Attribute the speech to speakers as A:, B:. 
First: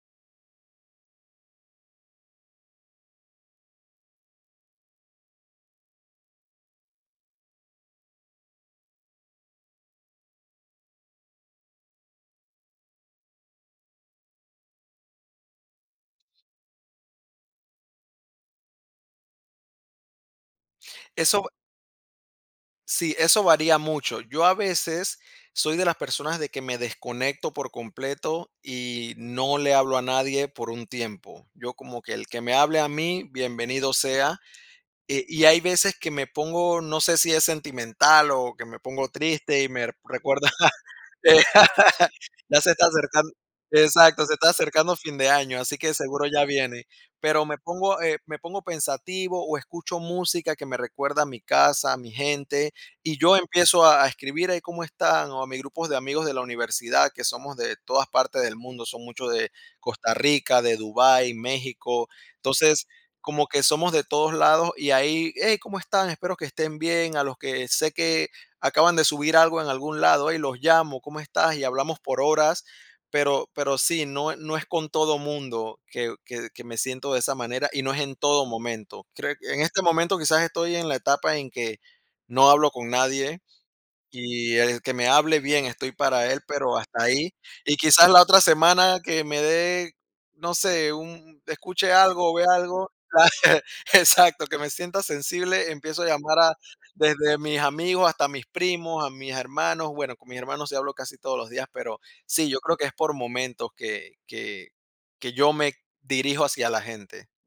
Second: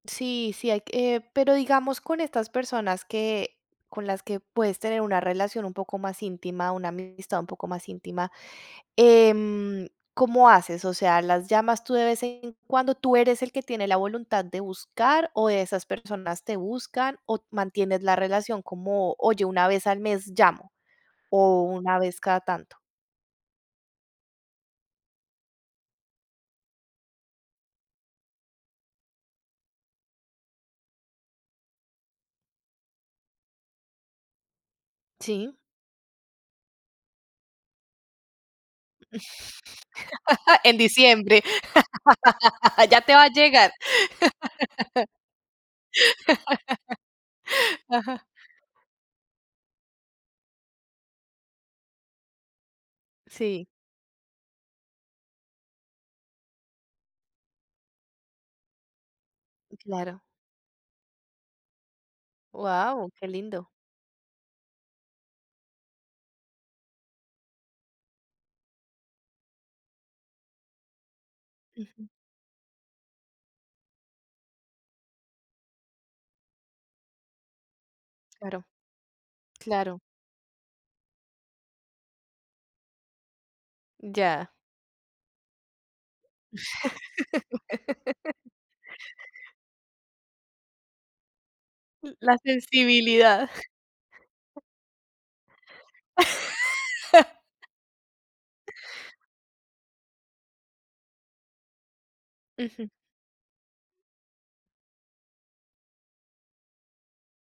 A: Sí, sí hay que pero digamos, con estas personas que con las que puedes tener una relación un poco más íntima, una amistad un poco más íntima, em, ¿cómo haces? O sea, ¿las llamas tú de vez en cuando? ¿Tú eres el que tiene la voluntad de buscar o esas personas te buscan? O mantienes la relación como, oye, una vez al mes llamo
B: Eso va
A: o una vez cada tanto.
B: Sí, eso varía mucho. Yo a veces soy de las personas de que me desconecto por completo y no le hablo a nadie por un tiempo. Yo como que el que me hable a mí, bienvenido sea. Eh, y
A: Sí.
B: hay veces que me pongo, no sé si es sentimental o que me pongo triste y me r recuerda
A: En
B: De
A: diciembre.
B: Ya se está
A: Ya te va
B: acercan
A: a llegar.
B: exacto, se está acercando fin de año, así que seguro ya viene. Pero me pongo, eh,
A: Ajá.
B: me pongo pensativo o escucho música que me recuerda a mi casa, a mi gente, y yo
A: Sí.
B: empiezo a a escribir: "Ay, ¿cómo están?". O a mis grupos de amigos de la universidad, que somos de todas partes del mundo, son muchos de Costa
A: Claro.
B: Rica, de Dubái, México. Entonces,
A: ¡Guau!, qué
B: como que
A: lindo.
B: somos de todos lados y ahí: "¡Hey!, ¿cómo están? Espero que estén bien". A los que sé que acaban de subir algo en algún lado, hey, los llamo: "¿Cómo estás?" Y hablamos
A: Ujú.
B: por horas, pero pero sí, no e no es con todo mundo que que que me siento de esa manera y no es en todo
A: Claro.
B: momento. Creo que en este
A: Claro.
B: momento quizás estoy en la etapa en que no hablo con nadie
A: Mm, ya.
B: y el que me hable, bien, estoy para él, pero hasta ahí. Y quizás la otra semana que me dé, no sé, un n escuche
A: L
B: algo o
A: la
B: vea algo
A: sensibilidad.
B: Exacto. Que me sienta sensible, empiezo a llamar a desde mis amigos hasta mis primos, a mis hermanos, bueno, con mis hermanos sí hablo casi todos los días, pero sí, yo creo que
A: Ujú.
B: es por momentos que que que yo me dirijo hacia la gente.